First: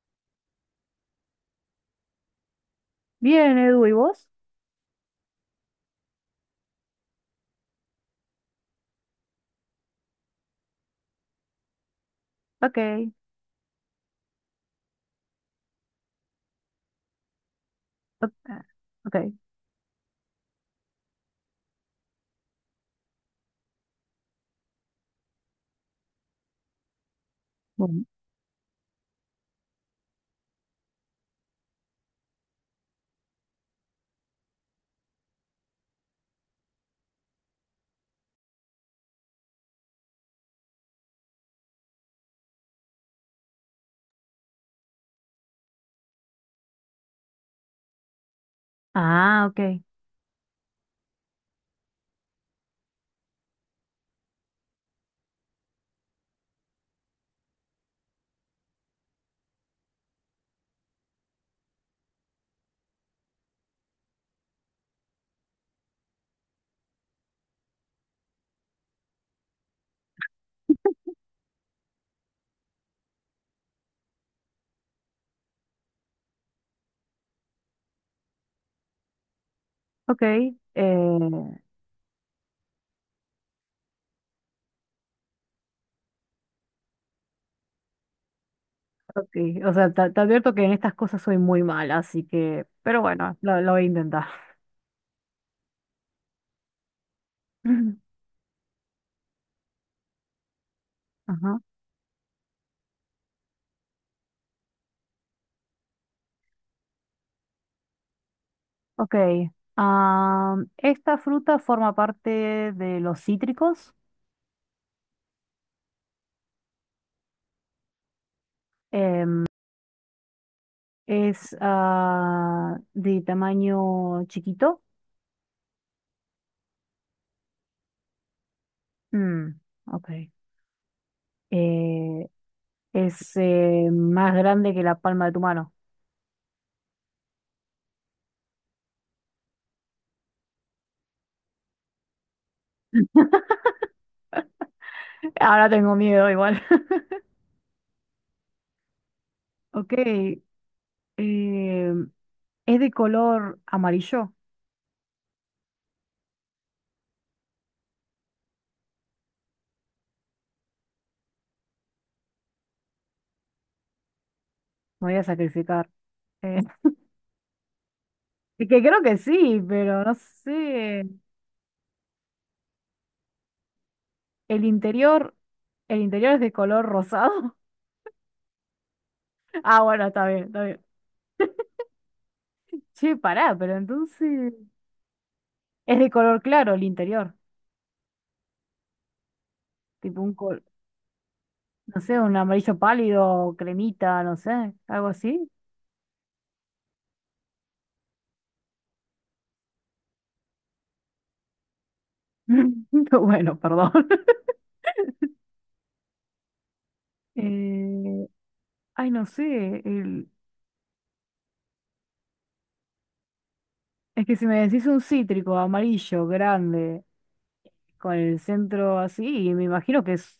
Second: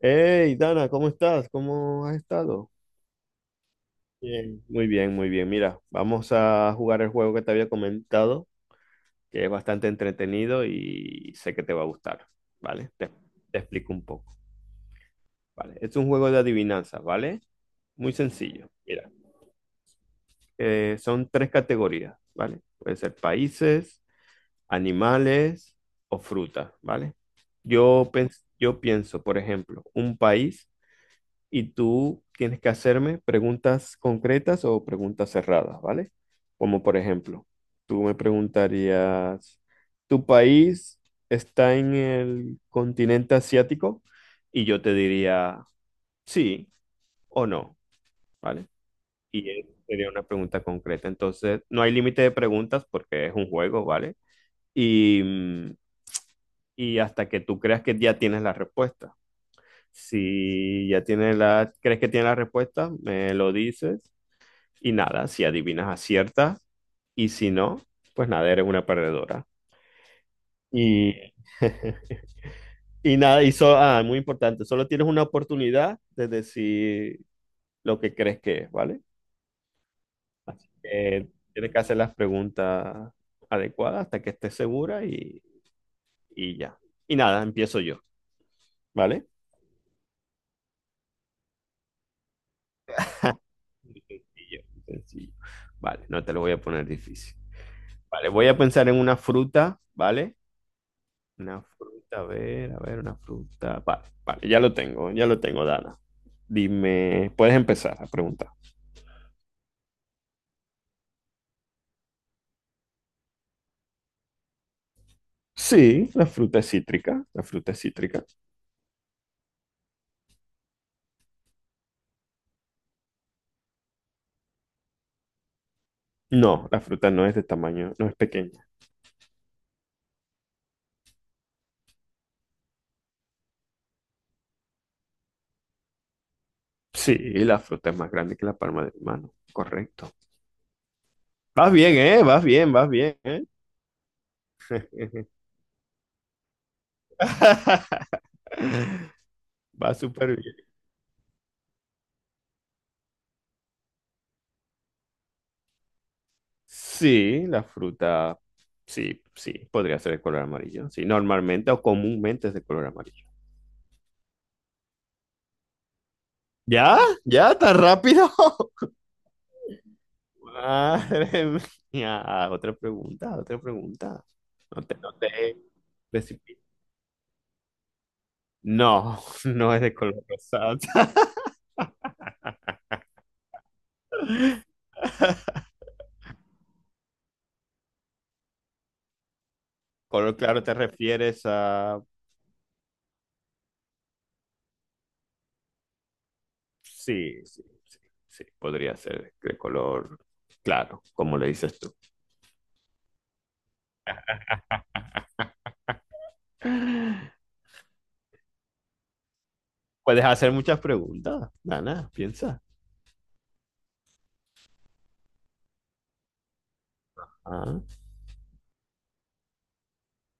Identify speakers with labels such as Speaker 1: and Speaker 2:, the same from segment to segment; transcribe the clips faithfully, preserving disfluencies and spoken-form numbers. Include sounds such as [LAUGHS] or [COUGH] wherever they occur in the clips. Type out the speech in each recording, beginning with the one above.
Speaker 1: Hey, Dana, ¿cómo estás? ¿Cómo has estado?
Speaker 2: Bien, Edu, ¿y vos?
Speaker 1: Bien, muy bien, muy bien. Mira, vamos a jugar el juego que te había comentado, que es bastante entretenido y sé que te va a gustar, ¿vale? Te,
Speaker 2: Ok,
Speaker 1: te explico un poco, ¿vale? Es un juego de adivinanzas, ¿vale? Muy
Speaker 2: ok,
Speaker 1: sencillo. Mira,
Speaker 2: ok,
Speaker 1: eh, son tres categorías, ¿vale? Puede ser países, animales o frutas, ¿vale?
Speaker 2: bueno.
Speaker 1: Yo, pens- yo pienso, por ejemplo, un país y tú tienes que hacerme preguntas concretas o preguntas cerradas, ¿vale? Como por ejemplo, tú me preguntarías, ¿tu país está en el continente asiático? Y yo te diría, sí o no, ¿vale?
Speaker 2: Ah,
Speaker 1: Y eh,
Speaker 2: ok,
Speaker 1: sería una pregunta concreta. Entonces, no hay límite de preguntas porque es un juego, ¿vale? Y, mm, y hasta que tú creas que ya tienes la respuesta. Si ya tienes la, crees que tienes la respuesta, me lo dices. Y nada, si adivinas, aciertas. Y si no, pues nada, eres una perdedora. Y [LAUGHS] y nada, y so- ah, muy importante, solo tienes una oportunidad de decir lo que crees que es, ¿vale?
Speaker 2: ok,
Speaker 1: Así que
Speaker 2: eh,
Speaker 1: tienes que hacer las preguntas adecuadas hasta que estés segura y, y ya. Y nada, empiezo yo, ¿vale?
Speaker 2: ok. O sea, te, te advierto que en estas cosas soy muy mala, así que, pero bueno, lo, lo voy a
Speaker 1: Muy
Speaker 2: intentar.
Speaker 1: sencillo, muy sencillo. Vale, no te lo voy a poner difícil.
Speaker 2: [LAUGHS]
Speaker 1: Vale, voy a pensar en una fruta, ¿vale?
Speaker 2: Ajá,
Speaker 1: Una fruta, a ver, a ver, una fruta. Vale, vale, ya lo tengo, ya lo tengo, Dana. Dime, puedes empezar a preguntar.
Speaker 2: ok. Am, esta fruta forma parte de los cítricos.
Speaker 1: Sí, la fruta es cítrica, la fruta es cítrica.
Speaker 2: em, es ah, de tamaño chiquito.
Speaker 1: No, la fruta no es de tamaño, no es pequeña.
Speaker 2: Mm, ok. Eh, es eh, más grande que la palma de tu mano.
Speaker 1: Sí, la fruta es más grande que la palma de mi mano, correcto. Vas bien, ¿eh? Vas bien, vas bien, ¿eh?
Speaker 2: Ahora tengo miedo igual. [LAUGHS]
Speaker 1: [LAUGHS]
Speaker 2: Ok,
Speaker 1: Va súper
Speaker 2: eh,
Speaker 1: bien.
Speaker 2: es de color amarillo.
Speaker 1: Sí, la fruta, sí, sí, podría ser de color amarillo. Sí, normalmente o comúnmente es de color amarillo.
Speaker 2: Me voy a sacrificar. Eh, [LAUGHS]
Speaker 1: ¿Ya? ¿Ya? ¿Tan rápido?
Speaker 2: que
Speaker 1: [LAUGHS]
Speaker 2: creo que sí, pero no sé.
Speaker 1: Madre mía. Otra pregunta, otra pregunta.
Speaker 2: El
Speaker 1: No te, no
Speaker 2: interior,
Speaker 1: te
Speaker 2: el interior es de
Speaker 1: precipites.
Speaker 2: color rosado. [LAUGHS]
Speaker 1: No, [LAUGHS] no es
Speaker 2: Ah,
Speaker 1: de
Speaker 2: bueno,
Speaker 1: color
Speaker 2: está bien, está
Speaker 1: rosado.
Speaker 2: bien. Che, pará, pero entonces
Speaker 1: [LAUGHS]
Speaker 2: es de color claro el interior. Tipo un
Speaker 1: Color
Speaker 2: col,
Speaker 1: claro te refieres
Speaker 2: no
Speaker 1: a...
Speaker 2: sé, un amarillo pálido, cremita, no sé, algo así.
Speaker 1: Sí, sí, sí, sí, podría ser de color claro, como le dices tú.
Speaker 2: [LAUGHS] Bueno, perdón. [LAUGHS]
Speaker 1: [LAUGHS]
Speaker 2: Eh, Ay, no sé.
Speaker 1: Puedes hacer muchas preguntas, Dana, piensa.
Speaker 2: Es que si me decís un cítrico amarillo grande
Speaker 1: Ah,
Speaker 2: con el centro así, me imagino que es.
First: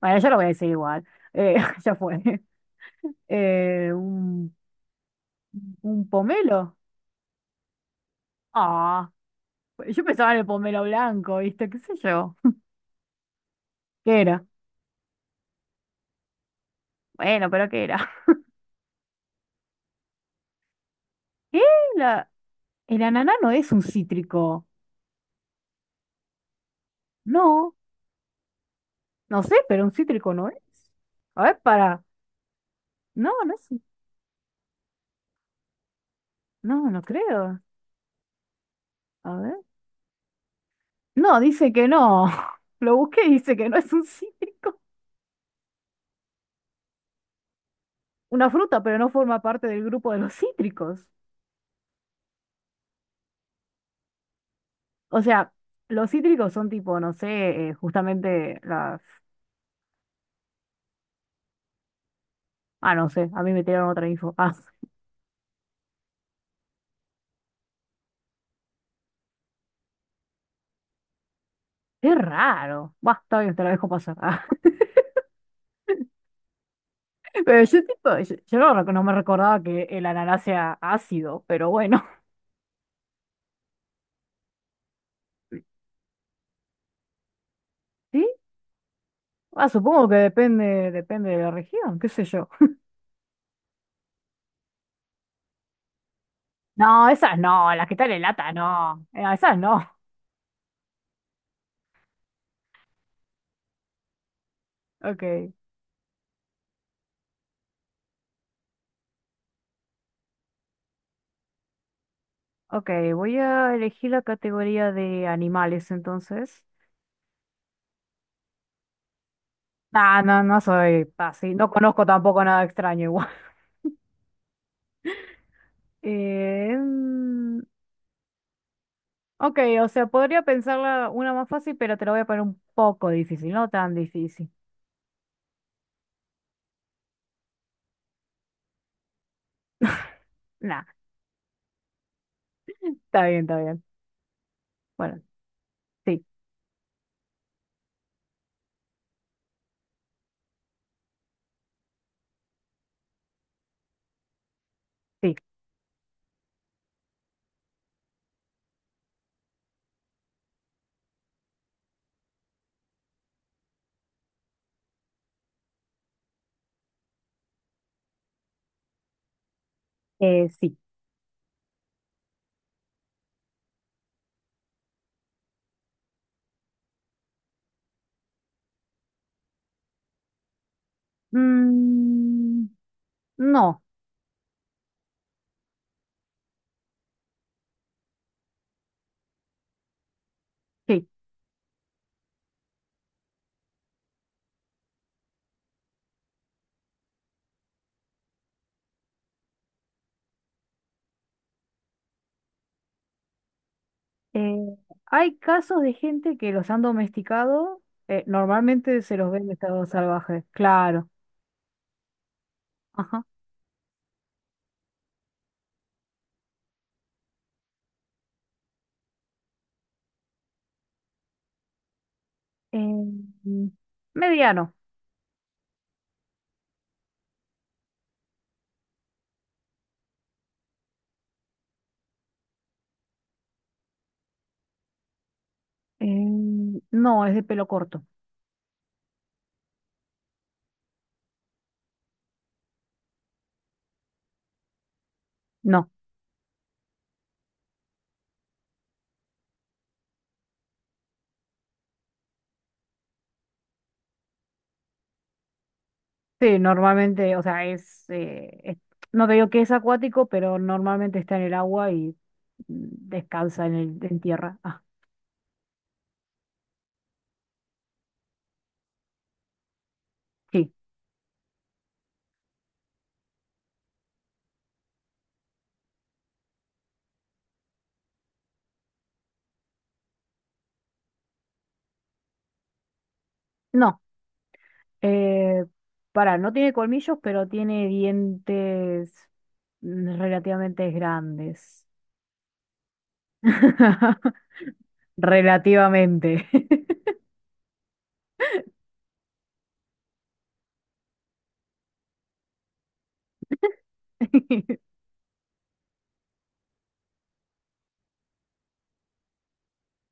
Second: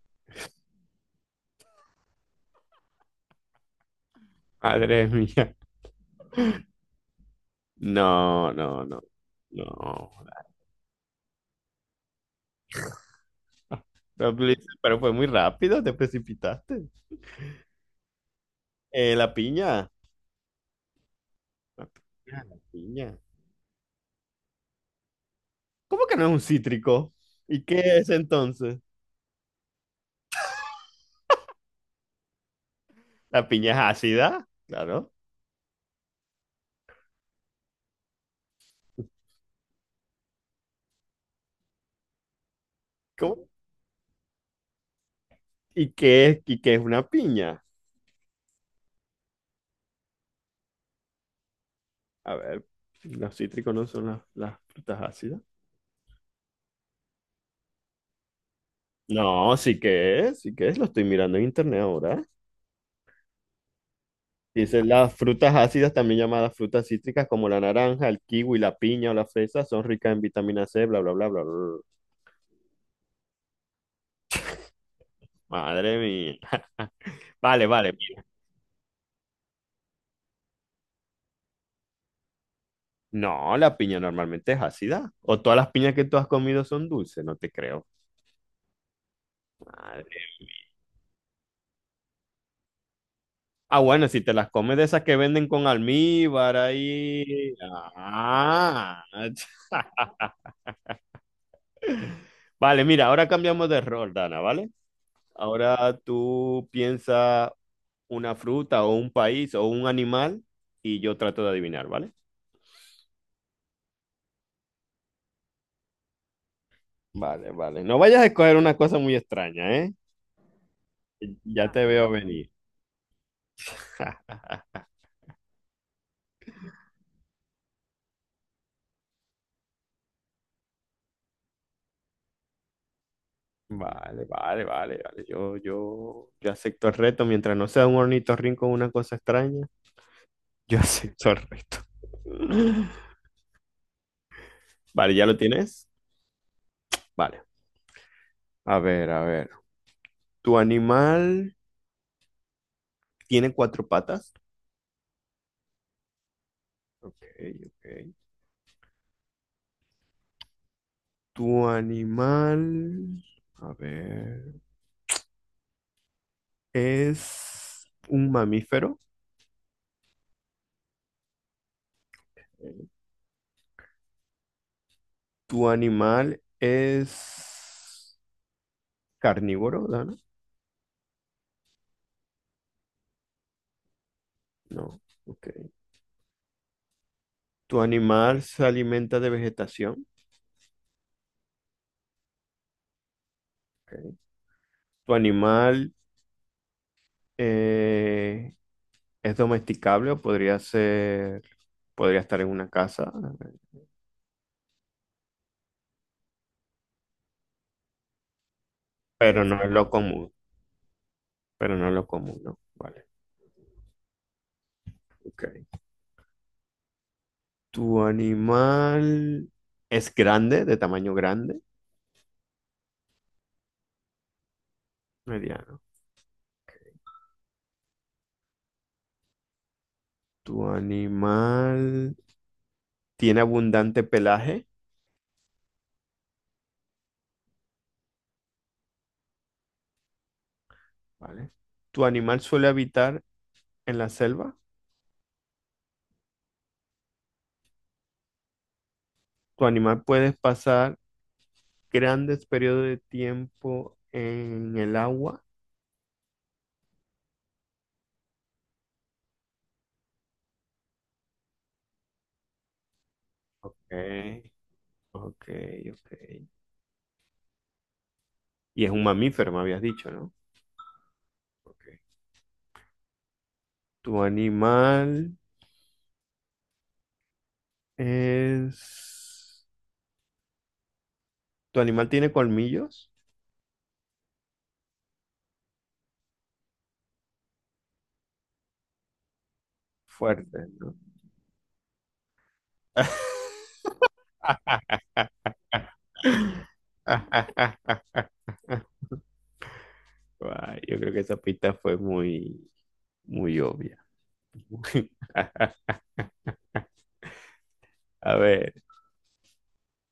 Speaker 2: Bueno, yo lo voy a decir igual. Eh, [LAUGHS] ya fue. Eh, un,
Speaker 1: madre mía.
Speaker 2: un pomelo.
Speaker 1: No, no, no,
Speaker 2: Ah, yo
Speaker 1: no.
Speaker 2: pensaba en el pomelo blanco, ¿viste? ¿Qué sé yo? [LAUGHS] ¿Qué
Speaker 1: Pero
Speaker 2: era?
Speaker 1: le dice, "Pero fue muy rápido, te precipitaste."
Speaker 2: Bueno, pero ¿qué era?
Speaker 1: Eh, la piña.
Speaker 2: [LAUGHS] ¿Qué?
Speaker 1: La
Speaker 2: La-
Speaker 1: piña, la
Speaker 2: El
Speaker 1: piña.
Speaker 2: ananá no es un cítrico.
Speaker 1: ¿Cómo que no es un cítrico? ¿Y
Speaker 2: No,
Speaker 1: qué es entonces?
Speaker 2: no sé, pero un cítrico no es. A ver, para. No,
Speaker 1: La
Speaker 2: no es.
Speaker 1: piña es
Speaker 2: un-
Speaker 1: ácida, claro.
Speaker 2: No, no creo. A ver. No, dice que no. [LAUGHS] Lo busqué y
Speaker 1: ¿Cómo?
Speaker 2: dice que no es un cítrico.
Speaker 1: ¿Y qué es, y qué es una piña?
Speaker 2: Una fruta, pero no forma parte del grupo de los cítricos.
Speaker 1: A ver, los cítricos no son las, las frutas
Speaker 2: O
Speaker 1: ácidas.
Speaker 2: sea, los cítricos son tipo, no sé, eh, justamente las...
Speaker 1: No, sí que es, sí que es, lo estoy mirando en internet ahora.
Speaker 2: Ah, no sé, a mí me tiraron otra info. Ah,
Speaker 1: Dice, las frutas ácidas, también llamadas frutas cítricas, como la naranja, el kiwi, la piña o la fresa, son ricas en vitamina C, bla, bla, bla, bla, bla, bla.
Speaker 2: [LAUGHS] qué raro. Bah, está bien, te la dejo pasar. [LAUGHS]
Speaker 1: Madre mía.
Speaker 2: Ah, pero
Speaker 1: Vale,
Speaker 2: yo
Speaker 1: vale,
Speaker 2: tipo,
Speaker 1: bien.
Speaker 2: yo, yo no, rec- no me recordaba que el ananá sea ácido, pero bueno.
Speaker 1: No, la piña normalmente es ácida. O todas las piñas que tú has comido son dulces, no te creo.
Speaker 2: [LAUGHS] ¿Sí? Ah, supongo que
Speaker 1: Madre.
Speaker 2: depende, depende de la región, qué sé yo.
Speaker 1: Ah, bueno, si te las comes de esas que venden con almíbar
Speaker 2: No,
Speaker 1: ahí.
Speaker 2: esas no, las que están en lata
Speaker 1: Ah.
Speaker 2: no. Eh, Esas no.
Speaker 1: [LAUGHS] Vale, mira, ahora cambiamos de rol, Dana, ¿vale?
Speaker 2: Ok.
Speaker 1: Ahora tú piensas una fruta o un país o un animal y yo trato de adivinar, ¿vale?
Speaker 2: Ok, voy a elegir la categoría de animales entonces.
Speaker 1: Vale, vale. No vayas a escoger una cosa muy extraña, ¿eh?
Speaker 2: Ah, no, no soy así, no
Speaker 1: Ya te
Speaker 2: conozco
Speaker 1: veo
Speaker 2: tampoco
Speaker 1: venir.
Speaker 2: nada extraño igual. [LAUGHS]
Speaker 1: [LAUGHS]
Speaker 2: Eh, mm, ok, o sea, podría pensarla una más fácil, pero te la voy a poner un poco difícil, no tan
Speaker 1: Vale,
Speaker 2: difícil.
Speaker 1: vale, vale, vale. Yo, yo, yo acepto el reto. Mientras no sea un ornitorrinco o una cosa extraña, yo [LAUGHS]
Speaker 2: Nah,
Speaker 1: acepto el reto. [LAUGHS]
Speaker 2: está bien, está bien.
Speaker 1: Vale,
Speaker 2: Bueno,
Speaker 1: ¿ya lo tienes?
Speaker 2: sí,
Speaker 1: Vale. A ver, a ver. ¿Tu animal tiene cuatro patas?
Speaker 2: sí,
Speaker 1: Ok, ok. ¿Tu animal, a ver, es un mamífero?
Speaker 2: eh, sí.
Speaker 1: ¿Tu animal es carnívoro, Dana?
Speaker 2: Mm, no,
Speaker 1: No. Ok. ¿Tu animal se alimenta de vegetación?
Speaker 2: sí.
Speaker 1: Ok. ¿Tu animal eh, es domesticable o podría ser, podría estar en una casa?
Speaker 2: Eh, Hay casos de gente que los han domesticado, eh, normalmente se los ven
Speaker 1: Pero
Speaker 2: en
Speaker 1: no es
Speaker 2: estado
Speaker 1: lo común,
Speaker 2: salvaje, claro.
Speaker 1: pero no es lo común, ¿no? Vale,
Speaker 2: Ajá.
Speaker 1: ok. ¿Tu animal es grande, de tamaño grande?
Speaker 2: Em, Mediano.
Speaker 1: Mediano. ¿Tu animal tiene abundante pelaje?
Speaker 2: Em, no, es de pelo corto.
Speaker 1: Vale. ¿Tu animal suele habitar en la selva?
Speaker 2: No.
Speaker 1: ¿Tu animal puede pasar grandes periodos de tiempo en el agua?
Speaker 2: Sí, normalmente, o sea, es, eh, es- no te digo que es acuático, pero normalmente está en el agua y mm, descansa en el, en
Speaker 1: Ok,
Speaker 2: tierra. Ah,
Speaker 1: ok, ok. Y es un mamífero, me habías dicho, ¿no?
Speaker 2: sí.
Speaker 1: Ok. ¿Tu animal es... ¿Tu animal tiene colmillos?
Speaker 2: No. Eh, Pará, no tiene colmillos, pero tiene dientes mm,
Speaker 1: Fuertes,
Speaker 2: relativamente
Speaker 1: ¿no?
Speaker 2: grandes.
Speaker 1: [LAUGHS]
Speaker 2: [LAUGHS] Relativamente.
Speaker 1: Guay, yo creo que esa pista fue muy, muy obvia.
Speaker 2: [LAUGHS]
Speaker 1: [LAUGHS] A ver,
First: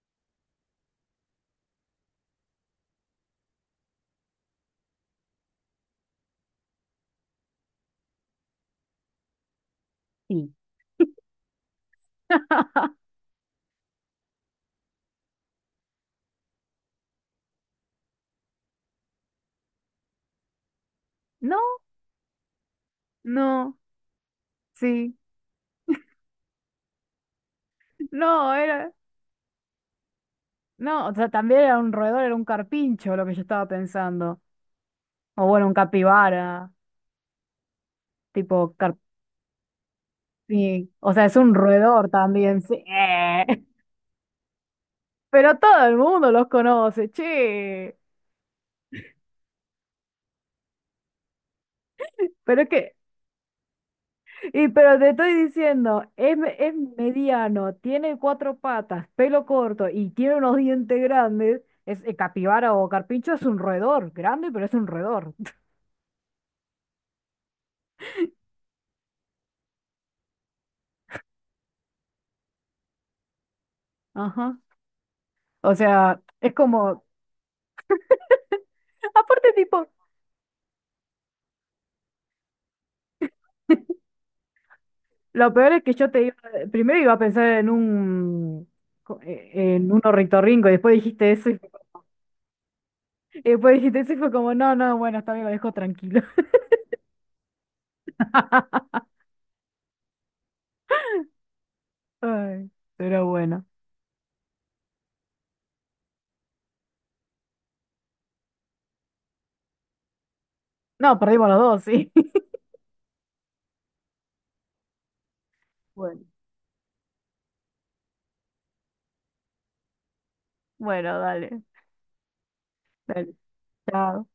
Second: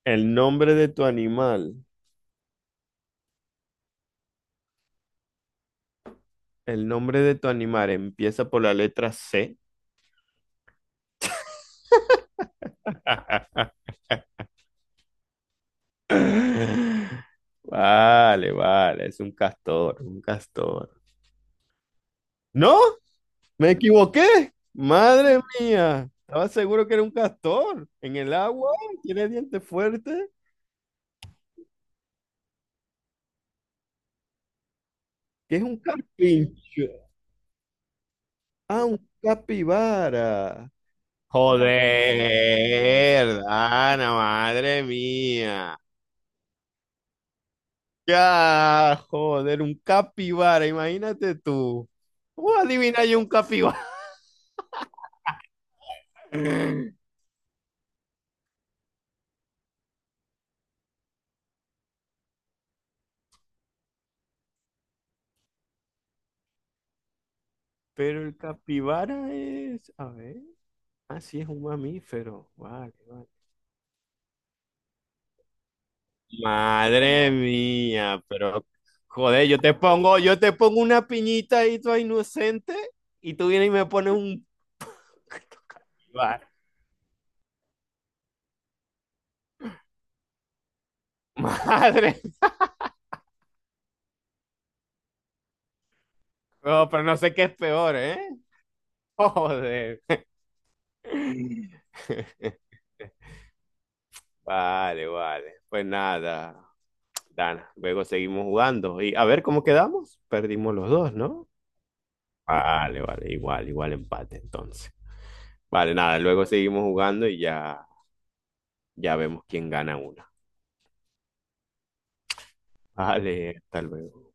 Speaker 1: el nombre de tu animal, el nombre de tu animal empieza por la letra C.
Speaker 2: Sí. [LAUGHS]
Speaker 1: [LAUGHS] Vale, vale, es un castor, un castor.
Speaker 2: No,
Speaker 1: No, me
Speaker 2: no,
Speaker 1: equivoqué.
Speaker 2: sí.
Speaker 1: Madre mía, estaba seguro que era un castor. En el
Speaker 2: No,
Speaker 1: agua,
Speaker 2: era,
Speaker 1: tiene dientes fuertes.
Speaker 2: no, o sea, también era un roedor, era un carpincho lo que yo estaba pensando. O
Speaker 1: ¿Qué es
Speaker 2: bueno, un
Speaker 1: un
Speaker 2: capibara,
Speaker 1: carpincho?
Speaker 2: tipo
Speaker 1: Ah, un capibara.
Speaker 2: carpín. O sea, es un roedor también, sí.
Speaker 1: Joder,
Speaker 2: [LAUGHS]
Speaker 1: Ana, madre
Speaker 2: Pero
Speaker 1: mía.
Speaker 2: todo el mundo los conoce, che.
Speaker 1: Ya, joder, un capibara, imagínate tú. ¿Cómo
Speaker 2: Pero es que,
Speaker 1: adivina yo un capibara?
Speaker 2: y pero te estoy diciendo, es, me- es
Speaker 1: [LAUGHS]
Speaker 2: mediano, tiene cuatro patas, pelo corto y tiene unos dientes grandes. Es eh, capibara o carpincho, es un roedor, grande, pero es un roedor.
Speaker 1: Pero el capibara es, a ver, ah, sí, es un mamífero. Vale, vale.
Speaker 2: [LAUGHS] Ajá. O sea, es como,
Speaker 1: Madre mía, pero joder,
Speaker 2: aparte
Speaker 1: yo te
Speaker 2: tipo.
Speaker 1: pongo, yo te pongo una piñita ahí toda inocente y tú vienes y me pones un
Speaker 2: Lo peor es que yo te iba,
Speaker 1: pibar.
Speaker 2: primero iba a pensar en un co- eh, en un ornitorrinco y después dijiste eso y, fue co-
Speaker 1: [LAUGHS] Madre,
Speaker 2: y después dijiste eso y fue como, no, no, bueno, está bien, lo dejo tranquilo.
Speaker 1: no, pero no sé qué es peor, ¿eh?
Speaker 2: [LAUGHS]
Speaker 1: [LAUGHS] Joder.
Speaker 2: Ay, pero bueno.
Speaker 1: Vale, vale. Pues nada, Dana, luego seguimos jugando y a ver cómo quedamos. Perdimos los dos,
Speaker 2: No, perdimos
Speaker 1: ¿no?
Speaker 2: los dos, sí. [LAUGHS]
Speaker 1: Vale, vale, igual, igual empate entonces. Vale, nada,
Speaker 2: Bueno,
Speaker 1: luego seguimos jugando y ya, ya vemos quién gana una.
Speaker 2: bueno, dale, dale.
Speaker 1: Vale, hasta luego.
Speaker 2: Chao.